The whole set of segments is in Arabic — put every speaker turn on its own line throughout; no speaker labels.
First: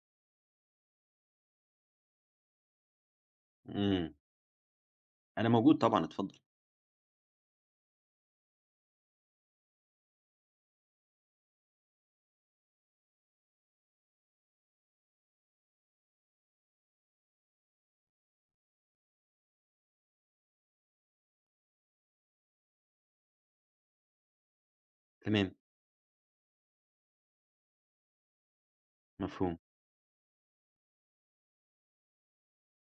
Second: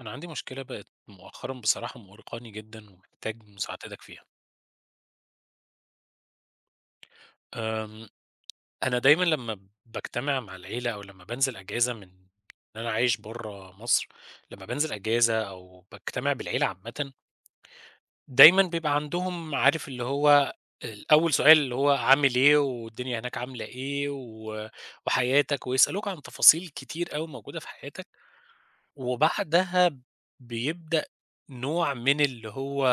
أنا عندي مشكلة بقت مؤخرًا بصراحة مؤرقاني جدًا ومحتاج مساعدتك
إمم.
فيها.
أنا موجود طبعًا، اتفضّل.
آمم، أنا دايمًا لمّا مع العيلة أو لمّا بانزل أجازة من إن أنا عايش برّه مصر، لمّا بانزل أجازة أو باجتمع بالعيلة عامةً، دايمًا بيبقى عندهم عارف اللي هو أول سؤال اللي هو عامل إيه والدنيا هناك عاملة إيه
تمام،
وحياتك، ويسألوك عن تفاصيل كتير أوي موجودة في حياتك،
مفهوم.
وبعدها بيبدأ نوع من اللي هو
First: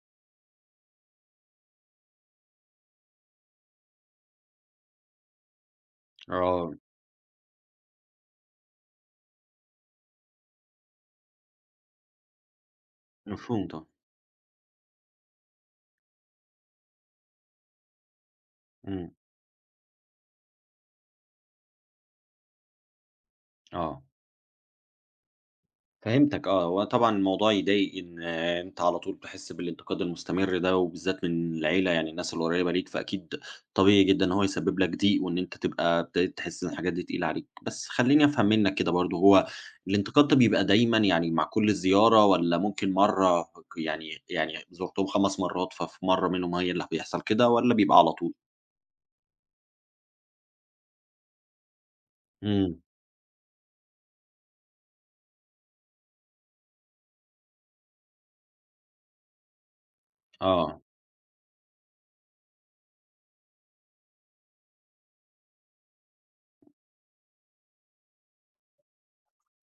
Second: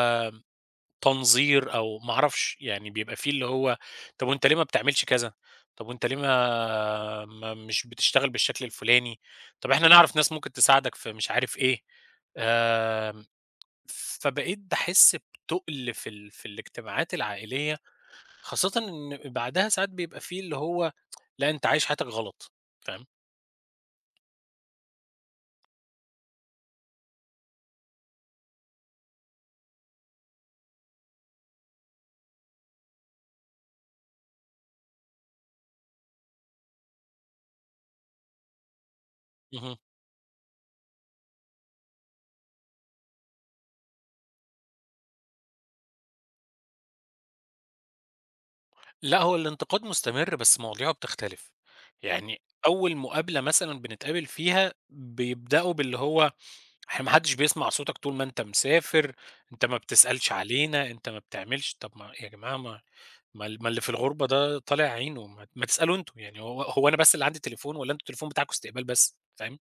تنظير أو ما أعرفش، يعني بيبقى في اللي هو طب وأنت ليه ما بتعملش كذا، طب وأنت ليه
آه،
ما مش بتشتغل بالشكل الفلاني، طب إحنا نعرف ناس ممكن تساعدك في مش عارف إيه، آمم،
مفهوم طبعًا.
فبقيت باحس بتُقل في الاجتماعات العائلية، خاصةً
إمم،
إن بعدها ساعات بيبقى في اللي هو لأ أنت عايش حياتك غلط، فاهم،
آه. فهمتك آه. هو طبعًا الموضوع يضايق إن أنت على طول بتحس بالانتقاد المستمر ده، وبالذات من العيلة، يعني الناس القريّبة ليك، فأكيد طبيعي جدًا إن هو يسبب لك ضيق، وإن أنت تبقى ابتديت تحس إن الحاجات دي تقيلة عليك. بس خلّيني أفهم منّك كده برضه، هو
اهم،
الانتقاد ده بيبقى دايمًا، يعني، مع كل زيارة، والّا ممكن مرّة؟ ك يعني يعني زُرتهم 5 مرّات، ففي مرّة منهم هي اللي بيحصل كده، والّا بيبقى على طول؟
لأ هو الانتقاد مستمر بس مواضيعه بتختلف، يعني
إمم،
أول مقابلة مثلًا بنتقابل فيها بيبدأوا باللي هو إحنا ما حدش بيسمع صوتك طول ما أنت مسافر، أنت ما بتسألش
آه.
علينا، أنت ما بتعملش طب ما يا جماعة ما اللي في الغربة ده طالع عينه، ما تسألوا أنتم، يعني هو أنا بس اللي عندي تليفون والّا أنتم التليفون بتاعكم استقبال بس، فاهم؟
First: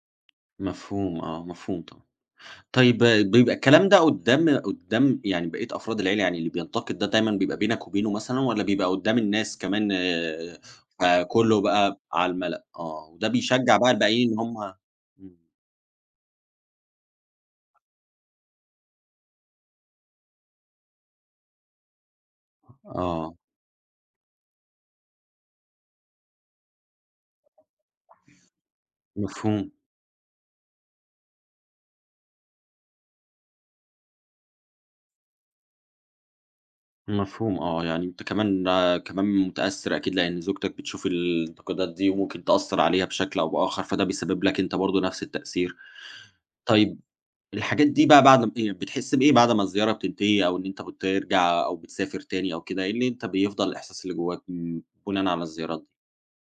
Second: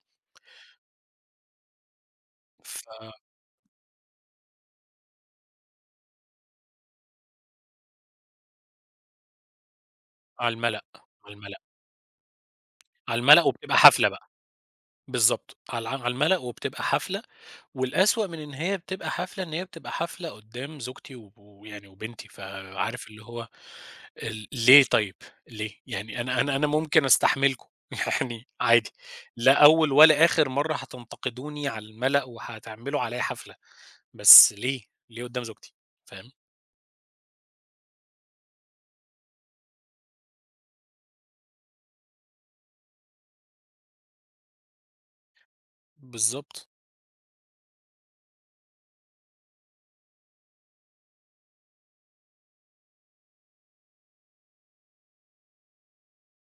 مفهوم آه، مفهوم طبعًا. طيب
فعلى
آه، بيبقى الكلام ده قدّام يعني بقية أفراد العيلة؟ يعني اللي بينتقد ده دايمًا بيبقى بينك وبينه مثلًا، والّا بيبقى قدّام الناس كمان، آه،
المَلأ، على المَلأ،
فكله بقى على المَلأ؟ آه،
على
وده
المَلأ
بيشجّع
وبتبقى
بقى
حفلة بقى،
الباقيين إن هم... إمم،
بالضبط، على المَلأ وبتبقى حفلة، والأسوأ من إن هي بتبقى حفلة، إن هي بتبقى حفلة قدّام زوجتي ويعني وبنتي، فعارف اللي
آه،
هو ليه طيب، ليه؟ يعني أنا ممكن أستحملكم يعني عادي، لا
مفهوم،
أول ولا آخر مرّة هتنتقدوني على الملأ وهتعملوا عليَّ حفلة، بس ليه، ليه قدّام زوجتي، فاهم؟
مفهوم آه، يعني أنت كمان متأثّر أكيد، لإن زوجتك بتشوف الانتقادات دي وممكن تأثّر عليها بشكل أو بآخر، فده بيسبب لك أنت برضه نفس التأثير.
بالضبط،
طيب، الحاجات دي بقى بعد م بتحس بإيه بعد ما الزيارة بتنتهي، أو إن أنت بترجع أو بتسافر تاني أو كده؟ إيه اللي أنت بيفضل الإحساس اللي جواك بناءً على الزيارات دي؟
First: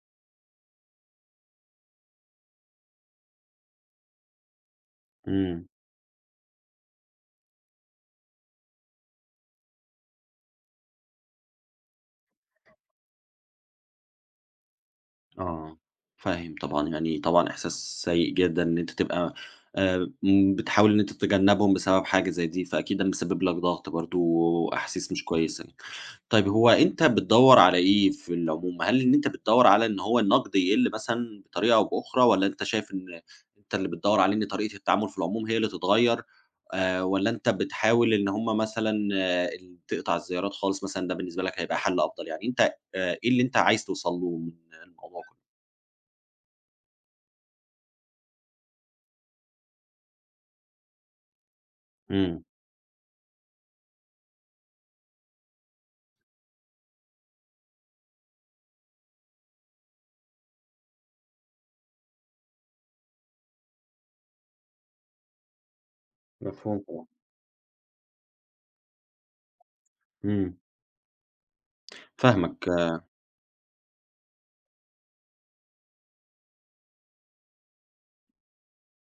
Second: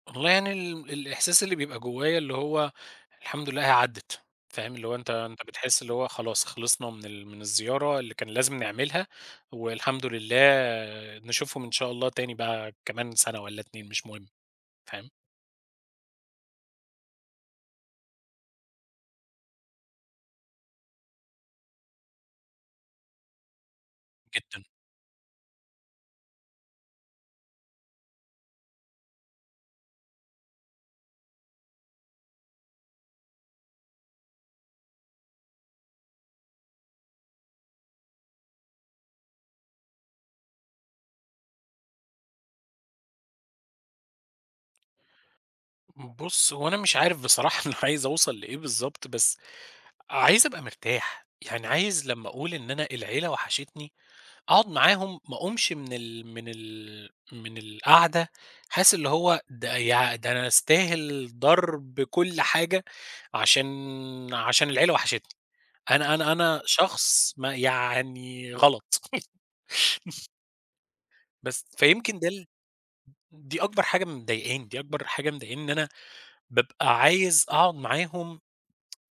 والله يعني الإحساس اللي بيبقى جوايا اللي هو الحمد لله هي عدِّت، فاهم؟ اللي هو أنت
إمم،
بتحس اللي هو خلاص خلصنا من الزيارة اللي كان لازم نعملها، والحمد لله نشوفهم إن شاء الله تاني بقى كمان سنة والّا 2 مش مهم، فاهم؟
آه، فاهم طبعًا، يعني طبعًا إحساس سيء جدًا إن أنت تبقى م بتحاول إن أنت تتجنبهم بسبب حاجة زي دي، فأكيد ده مسبب لك ضغط برضه
جدًا.
وأحاسيس مش كويسة. طيب، هو أنت بتدوّر على إيه في العموم؟ هل إن أنت بتدوّر على إن هو النقد يقِل مثلًا بطريقة أو بأخرى، والّا أنت شايف إن أنت اللي بتدوّر عليه إن طريقة التعامل في العموم هي اللي تتغيّر، والّا أنت بتحاول إن هم مثلًا، آه ال تقطع الزيارات خالص مثلًا، ده بالنسبة لك هيبقى حل أفضل؟ يعني أنت إيه اللي أنت عايز توصل له من الموضوع كُلّه؟
بُص، هو أنا مش عارف بصراحة أنا عايز أوصل لإيه بالضبط، بس عايز أبقى مرتاح، يعني عايز لمّا
إمم،
أقول إن أنا العيلة وحشتني، أقعد معاهم ما أقومش من القعدة حاسس اللي هو ده أنا أستاهل ضرب كل حاجة عشان عشان العيلة وحشتني، أنا
مفهوم طبعًا،
شخص ما يعني غلط
إمم،
بس فيمكن ده ال
فاهمك،
دي أكبر حاجة مضايقاني، دي أكبر حاجة مضايقاني إن أنا بابقى عايز أقعد معاهم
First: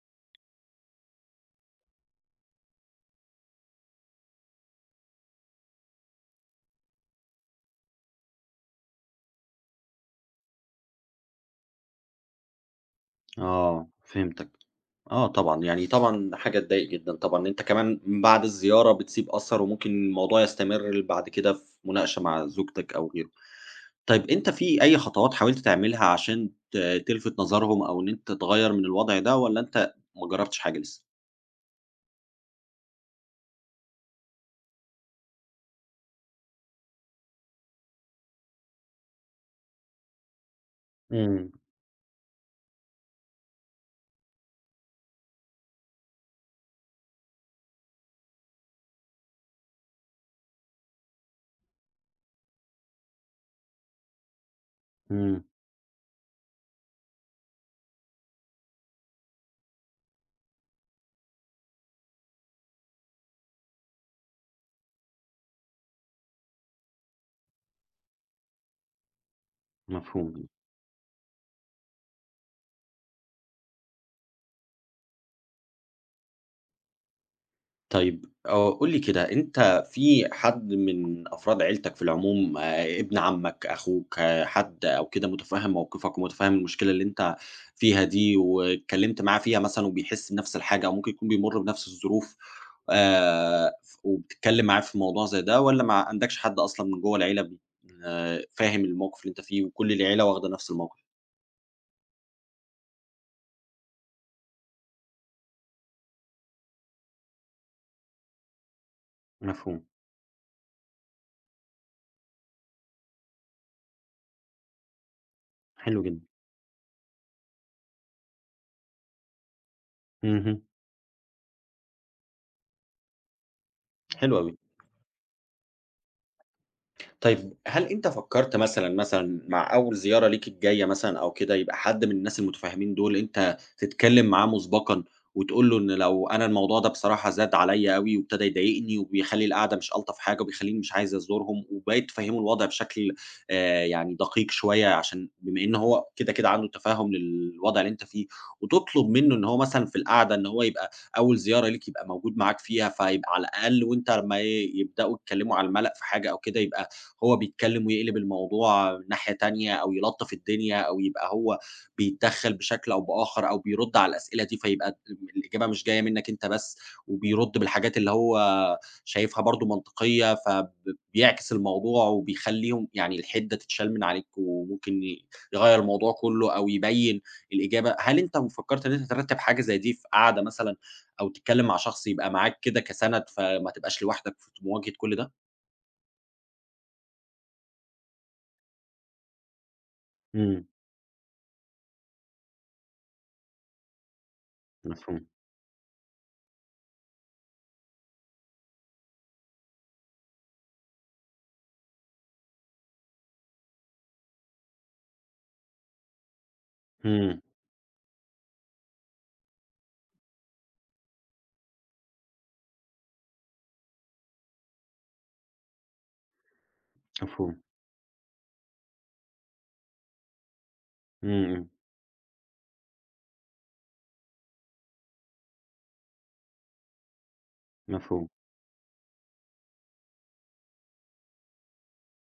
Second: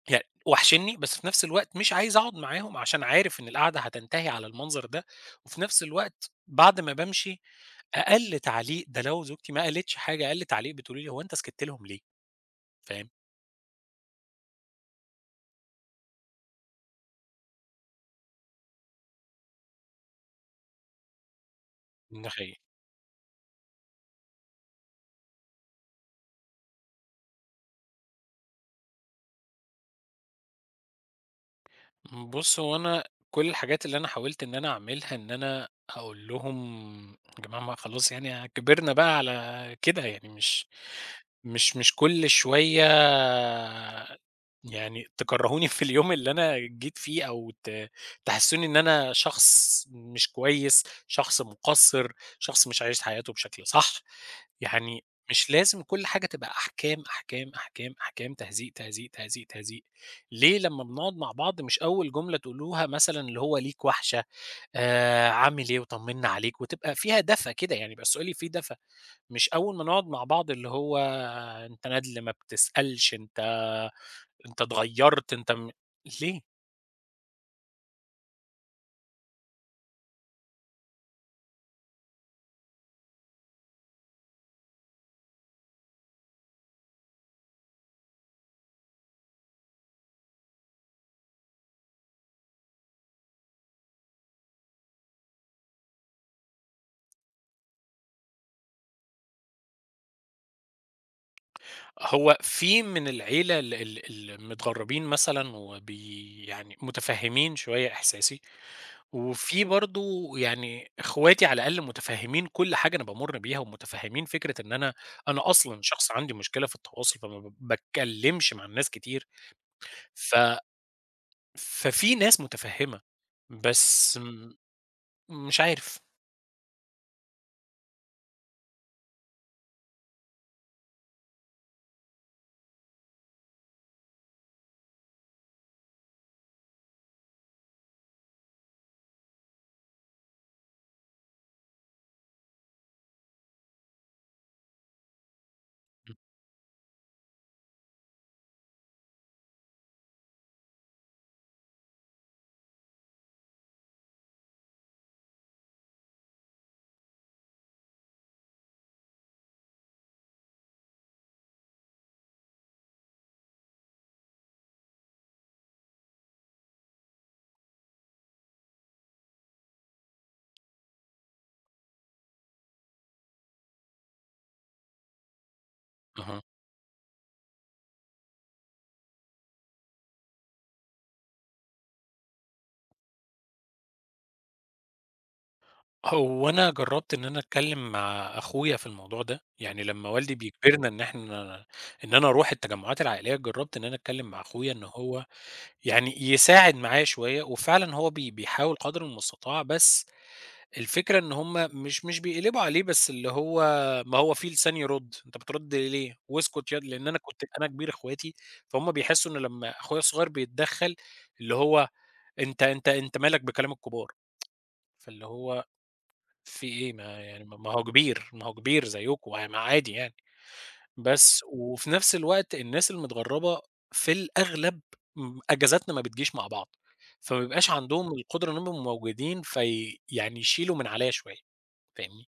يعني وحشني، بس في نفس الوقت مش عايز أقعد معاهم عشان عارف إن القعدة هتنتهي على المنظر ده، وفي نفس الوقت بعد ما بامشي أقل تعليق ده لو زوجتي ما قالتش حاجة، أقل تعليق بتقول لي: "هو أنت سكت لهم ليه؟"
آه، فهمتك. آه طبعًا، يعني طبعًا حاجة تضايق جدًا طبعًا، إن أنت كمان بعد الزيارة بتسيب أثر، وممكن الموضوع يستمر بعد كده في مناقشة مع
فاهم؟
زوجتك أو غيره. طيب، أنت في أي خطوات حاولت تعملها عشان تلفت نظرهم، أو إن أنت تغيّر من الوضع ده، والّا أنت ما جرّبتش حاجة لسه؟
بُص، هو أنا كل الحاجات اللي أنا حاولت إن أنا أعملها، إن أنا أقول لهم يا جماعة ما خلاص يعني كبرنا بقى على كده، يعني مش
إمم،
مش مش كل شوية يعني تكرّهوني في اليوم اللي أنا جيت فيه أو تحسّسوني إن أنا شخص مش كويس، شخص مقصّر، شخص مش عايش حياته بشكل صح، يعني
إمم،
مش لازم كل حاجة تبقى أحكام، أحكام، أحكام، أحكام، تهزيق، تهزيق، تهزيق، تهزيق. ليه لمّا بنقعد مع بعض مش أول جملة تقولوها مثلًا اللي هو ليك وحشة، عامل إيه وطمنا عليك، وتبقى فيها دفى كده يعني يبقى السؤال فيه دفى، مش أول ما نقعد مع
مفهوم.
بعض اللي هو أنت ندل ما بتسألش، أنت اتغيّرت، أنت ليه؟
طيب آه، قُل لي كده، أنت في حد من أفراد عيلتك في العموم، ابن عمك، أخوك، آه، حد أو كده مُتفهِّم موقفك ومُتفهِّم المشكلة اللي أنت فيها دي، واتكلمت معاه فيها مثلًا وبيحس بنفس الحاجة، أو ممكن يكون بيمُر بنفس الظروف، ف وبتتكلم معاه في موضوع زي ده، والّا ما عندكش حد أصلًا من جوّه العيلة ب فاهم الموقف اللي أنت فيه وكل العيلة واخدة نفس الموقف؟
هو في من العيلة ال ال المتغرّبين مثلًا وبي يعني متفهّمين شوية إحساسي. وفي
مفهوم،
برضه يعني إخواتي على الأقل متفهّمين كل حاجة أنا بامُر بيها، ومتفهّمين فكرة إن أنا أصلًا
حلو
شخص
جدًا،
عندي مشكلة في التواصل، فما باتكلّمش مع الناس كتير، ف
اهم.
ففي ناس متفهّمة، بس
حلو أوي.
م مش عارف.
طيب، هل أنت فكّرت مثلًا مع أول زيارة ليك الجاية مثلًا أو كده، يبقى حد من الناس المتفهمين دول أنت تتكلم معاه مسبقًا، وتقول له إن لو أنا الموضوع ده بصراحة زاد عليَّ أوي وابتدى يضايقني وبيخلّي القعدة مش ألطف حاجة وبيخلّيني مش عايز أزورهم، وبقيت تفهّمه الوضع بشكل يعني دقيق شوية، عشان بما إن هو كده، كده عنده تفهُّم للوضع اللي أنت فيه، وتطلب منه إن هو مثلًا في القعدة إن هو يبقى أول زيارة ليك يبقى موجود معاك فيها، فيبقى على الأقل وأنت لمّا يبدأوا يتكلموا على المَلَأ في حاجة أو كده، يبقى هو بيتكلم ويقلب الموضوع ناحية تانية، أو يلطّف الدنيا، أو يبقى هو بيتدخّل بشكل أو بآخر، أو بيرُد على الأسئلة دي، فيبقى الإجابة مش جاية منّك أنت بس، وبيرُد بالحاجات اللي هو شايفها برضه منطقية، بيعكس الموضوع وبيخلّيهم يعني الحِدّة تتشال من عليك، وممكن يغيّر الموضوع
أها.
كُلّه، أو يبيّن الإجابة. هل أنت فكّرت إن أنت ترتّب حاجة زي دي في قعدة مثلًا، أو تتكلّم مع شخص يبقى معاك كده كسَنَد، فما تبقاش لوحدك في مواجهة كل ده؟
هو أنا جرّبت إن أنا أتكلّم مع أخويا في الموضوع ده، يعني لمّا والدي
إمم،
بيجبرنا إن أنا أروح التجمُّعات العائلية، جرّبت إن أنا أتكلّم مع أخويا إن هو
مفهوم.
يعني يساعد معايا شوية، وفعلًا هو بيحاول قدر المستطاع، بس الفكرة إن هُم مش بيقلبوا عليه، بس اللي هو ما هو في لسان يرُد، أنت بترُد ليه؟ واسكت ياض لإن أنا
إمم،
كنت أنا كبير إخواتي، فهُم بيحسّوا إن لمّا أخويا الصغير بيتدخّل، اللي هو أنت مالك بكلام الكبار، فاللي هو في إيه ما يعني ما
مفهوم،
ما هو كبير، ما هو كبير زيّكم يعني ما عادي يعني، بس
إمم، إمم،
وفي نفس الوقت الناس المتغرّبة في الأغلب أجازاتنا ما بتجيش مع بعض، فما بيبقاش عندهم
مفهوم،
القدرة إنّهم يبقوا موجودين في يعني يشيلوا من عليّا شوية، فاهمني؟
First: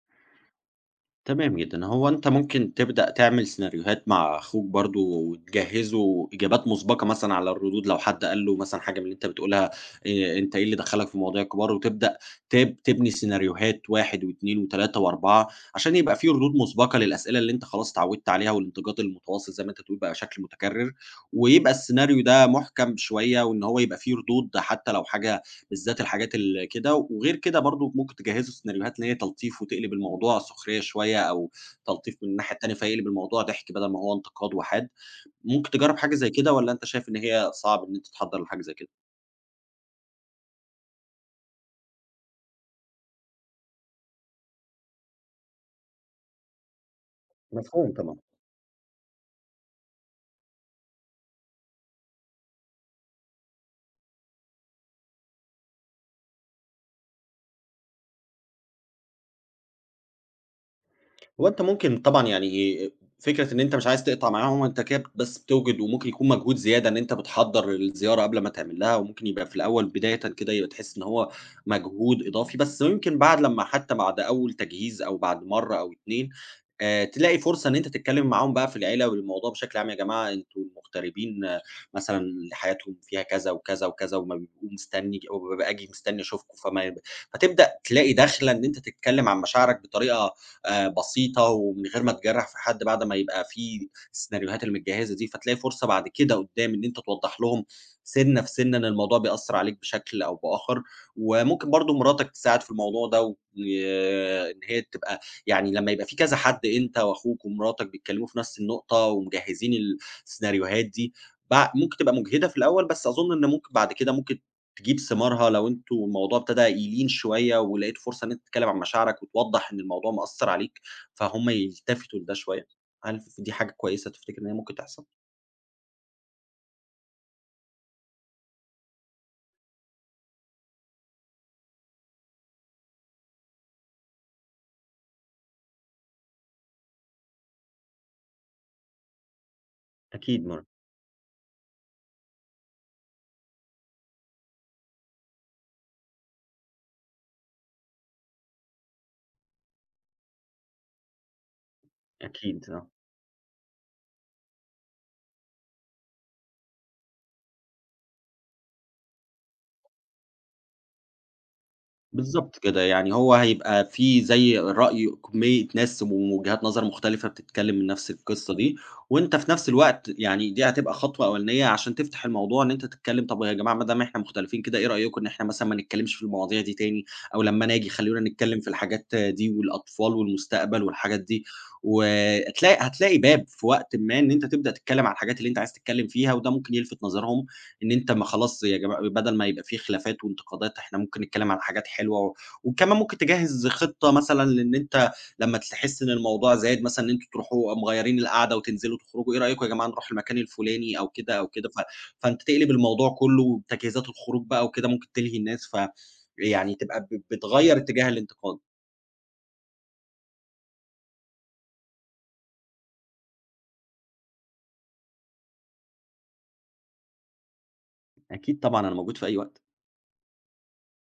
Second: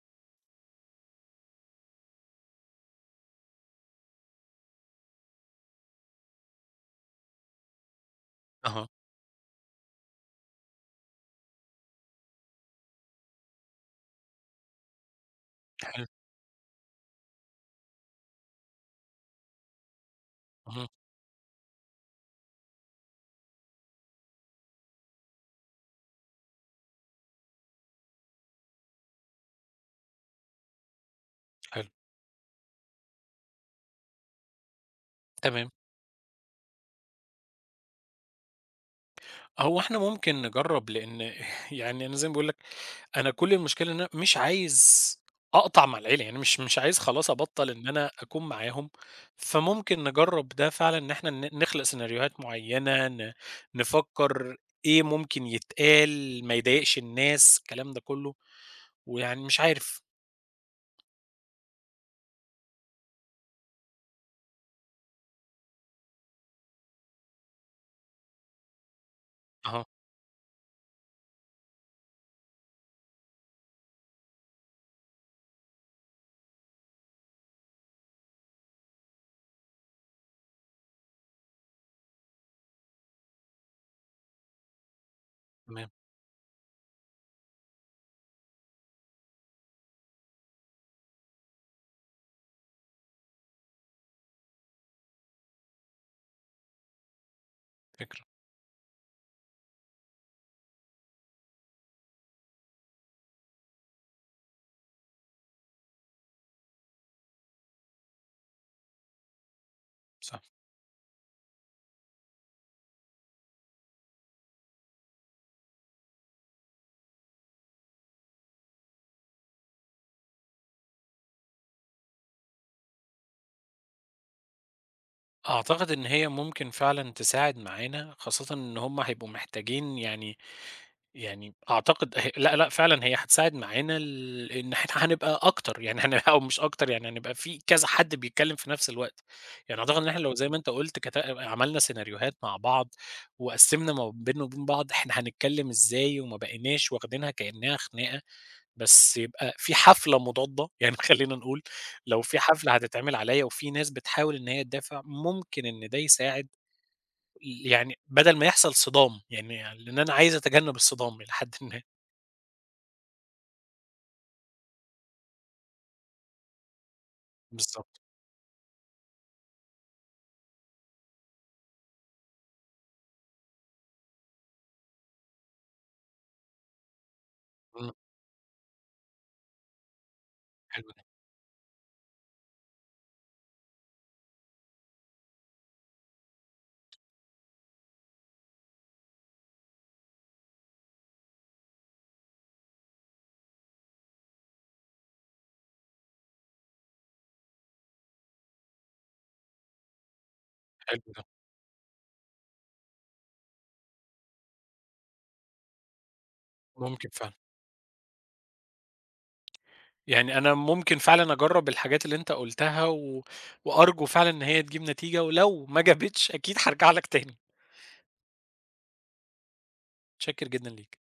تمام جدًا. هو أنت ممكن تبدأ تعمل سيناريوهات مع أخوك برضه وتجهّزه إجابات مسبقة مثلًا على الردود، لو حد قال له مثلًا
أها.
حاجة من اللي أنت بتقولها، أنت إيه اللي دخّلك في مواضيع الكبار، وتبدأ تبني سيناريوهات 1 و2 و3 و4 عشان
حلو،
يبقى في ردود مسبقة للأسئلة اللي أنت خلاص اتعودت عليها، والانتقاد المتواصل زي ما أنت بتقول بقى شكل
اهم،
متكرر، ويبقى السيناريو ده محكم شوية، وإن هو يبقى فيه ردود حتى لو حاجة، بالذات الحاجات اللي كده. وغير كده برضه ممكن تجهّزوا سيناريوهات إن هي تلطيف، وتقلب الموضوع سخرية شوية، أو
حلو،
تلطيف من الناحية التانية، فيقلب الموضوع ضحك بدل ما هو انتقاد وحاد. ممكن
تمام.
تجرّب حاجة زي كده، والّا أنت شايف إن هي صعب إن أنت تحضّر لحاجة زي كده؟
هو إحنا ممكن نجرّب لإن يعني أنا زي ما باقول لك، أنا كل المشكلة إن أنا مش عايز أقطع مع العيلة، يعني مش عايز خلاص أبطّل إن
مفهوم
أنا
طبعًا.
أكون معاهم، فممكن نجرّب ده فعلًا إن إحنا نخلق سيناريوهات معيّنة، نفكّر إيه ممكن يتقال ما يضايقش الناس، الكلام ده كُلّه، ويعني مش عارف.
هو أنت ممكن طبعًا يعني، فكرة إن أنت مش عايز تقطع معاهم، أنت كده بس بتوجِد، وممكن يكون مجهود زيادة إن أنت بتحضّر الزيارة قبل ما تعمل لها، وممكن يبقى في
أها،
الأول بدايةً كده يبقى تحس إن هو مجهود إضافي، بس يمكن بعد لمّا، حتى بعد أول تجهيز أو بعد مرّة أو 2، تلاقي فرصة إن أنت تتكلّم معاهم بقى في العيلة والموضوع بشكل عام: يا جماعة أنتم المغتربين، آه، مثلًا حياتهم فيها كذا وكذا وكذا، وما بيبقوا مستني وبابقى آجي
تمام،
مستني أشوفكم. فما ي فتبدأ تلاقي دَخلة إن أنت تتكلّم عن مشاعرك بطريقة بسيطة ومن غير ما تجرّح في حد، بعد ما يبقى في السيناريوهات اللي متجهّزة دي، فتلاقي فرصة بعد كده قدّام إن أنت توضّح لهم
فكرة،
سِنّة في سِنّة إن الموضوع بيأثّر عليك بشكل أو بآخر، وممكن برضه مراتك تساعد في الموضوع ده، و إن هي تبقى، يعني، لمّا يبقى في كذا حد، أنت وأخوك ومراتك، بيتكلّموا في نَفْس النقطة ومجهّزين
صح.
السيناريوهات دي، ممكن تبقى مُجهدة في الأول، بس أظُن إن ممكن بعد كده ممكن تجيب ثمارها، لو أنتم الموضوع ابتدى يلين شوية ولقيت فرصة إن أنت تتكلم عن مشاعرك وتوضّح إن الموضوع مأثّر عليك، فهُم يلتفتوا لده شوية. هل دي حاجة كويسة تفتكر إن هي ممكن تحصل؟
أعتقد إن هي ممكن فعلًا تساعد معانا، خاصةً إن هُم هيبقوا محتاجين يعني أعتقد لأ، لأ، فعلًا هي هتساعد معانا إن إحنا هنبقى أكتر، يعني هنبقى أو مش أكتر، يعني هنبقى في كذا حد بيتكلّم في نفس الوقت. يعني أعتقد إن إحنا لو
أكيد
زي ما
مر
أنت قُلت عملنا سيناريوهات مع بعض وقسّمنا ما بيننا وبين بعض إحنا هنتكلّم إزاي وما بقيناش واخدينها كإنّها خناقة، بس يبقى في حفلة مضادة، يعني خلّينا نقول لو في
أكيد،
حفلة
آه.
هتتعمل عليّا وفي ناس بتحاول إن هي تدافع، ممكن إن ده يساعد يعني بدل ما يحصل صدام، يعني لإن أنا عايز أتجنّب الصدام إلى حدٍ ما.
بالضبط كده، يعني هو هيبقى في زي رأي كمية ناس ووجهات نظر مختلفة بتتكلم من
بالضبط،
نفس القصة دي، وأنت في نفس الوقت، يعني، دي هتبقى خطوة أولانية عشان تفتح الموضوع إن أنت تتكلم: طب يا جماعة، ما دام إحنا مختلفين كده، إيه رأيكم إن إحنا مثلًا ما نتكلمش في المواضيع دي تاني، أو لمّا أنا آجي
إمم،
خلّونا نتكلم في الحاجات دي، والأطفال والمستقبل
حلو ده،
والحاجات دي. وهتلاقي باب في وقتٍ ما إن أنت تبدأ تتكلم على الحاجات اللي أنت عايز تتكلم فيها، وده ممكن يلفت نظرهم إن أنت، ما خلاص يا جماعة، بدل ما يبقى في خلافات وانتقادات، إحنا ممكن نتكلّم عن حاجات حلوة. وكمان ممكن تجهّز خطة مثلًا لإن أنت لمّا تحس إن الموضوع زاد مثلًا، إن أنتم تروحوا مغيّرين القعدة وتنزلوا تخرجوا: إيه رأيكم يا جماعة نروح المكان الفُلاني أو
حلو ده،
كده، أو كده؟ فأنت تقلب الموضوع كُلّه وتجهيزات الخروج بقى وكده ممكن تلهي الناس، يعني تبقى
ممكن فعلًا،
بتغيّر اتجاه الانتقاد.
يعني أنا ممكن فعلًا أجرّب الحاجات اللي أنت قُلتها وأرجو فعلًا إن هي تجيب نتيجة، ولو ما جابتش أكيد هارجع لك تاني،
أكيد طبعًا، أنا موجود في أي وقت.
متشكر جدًا ليك.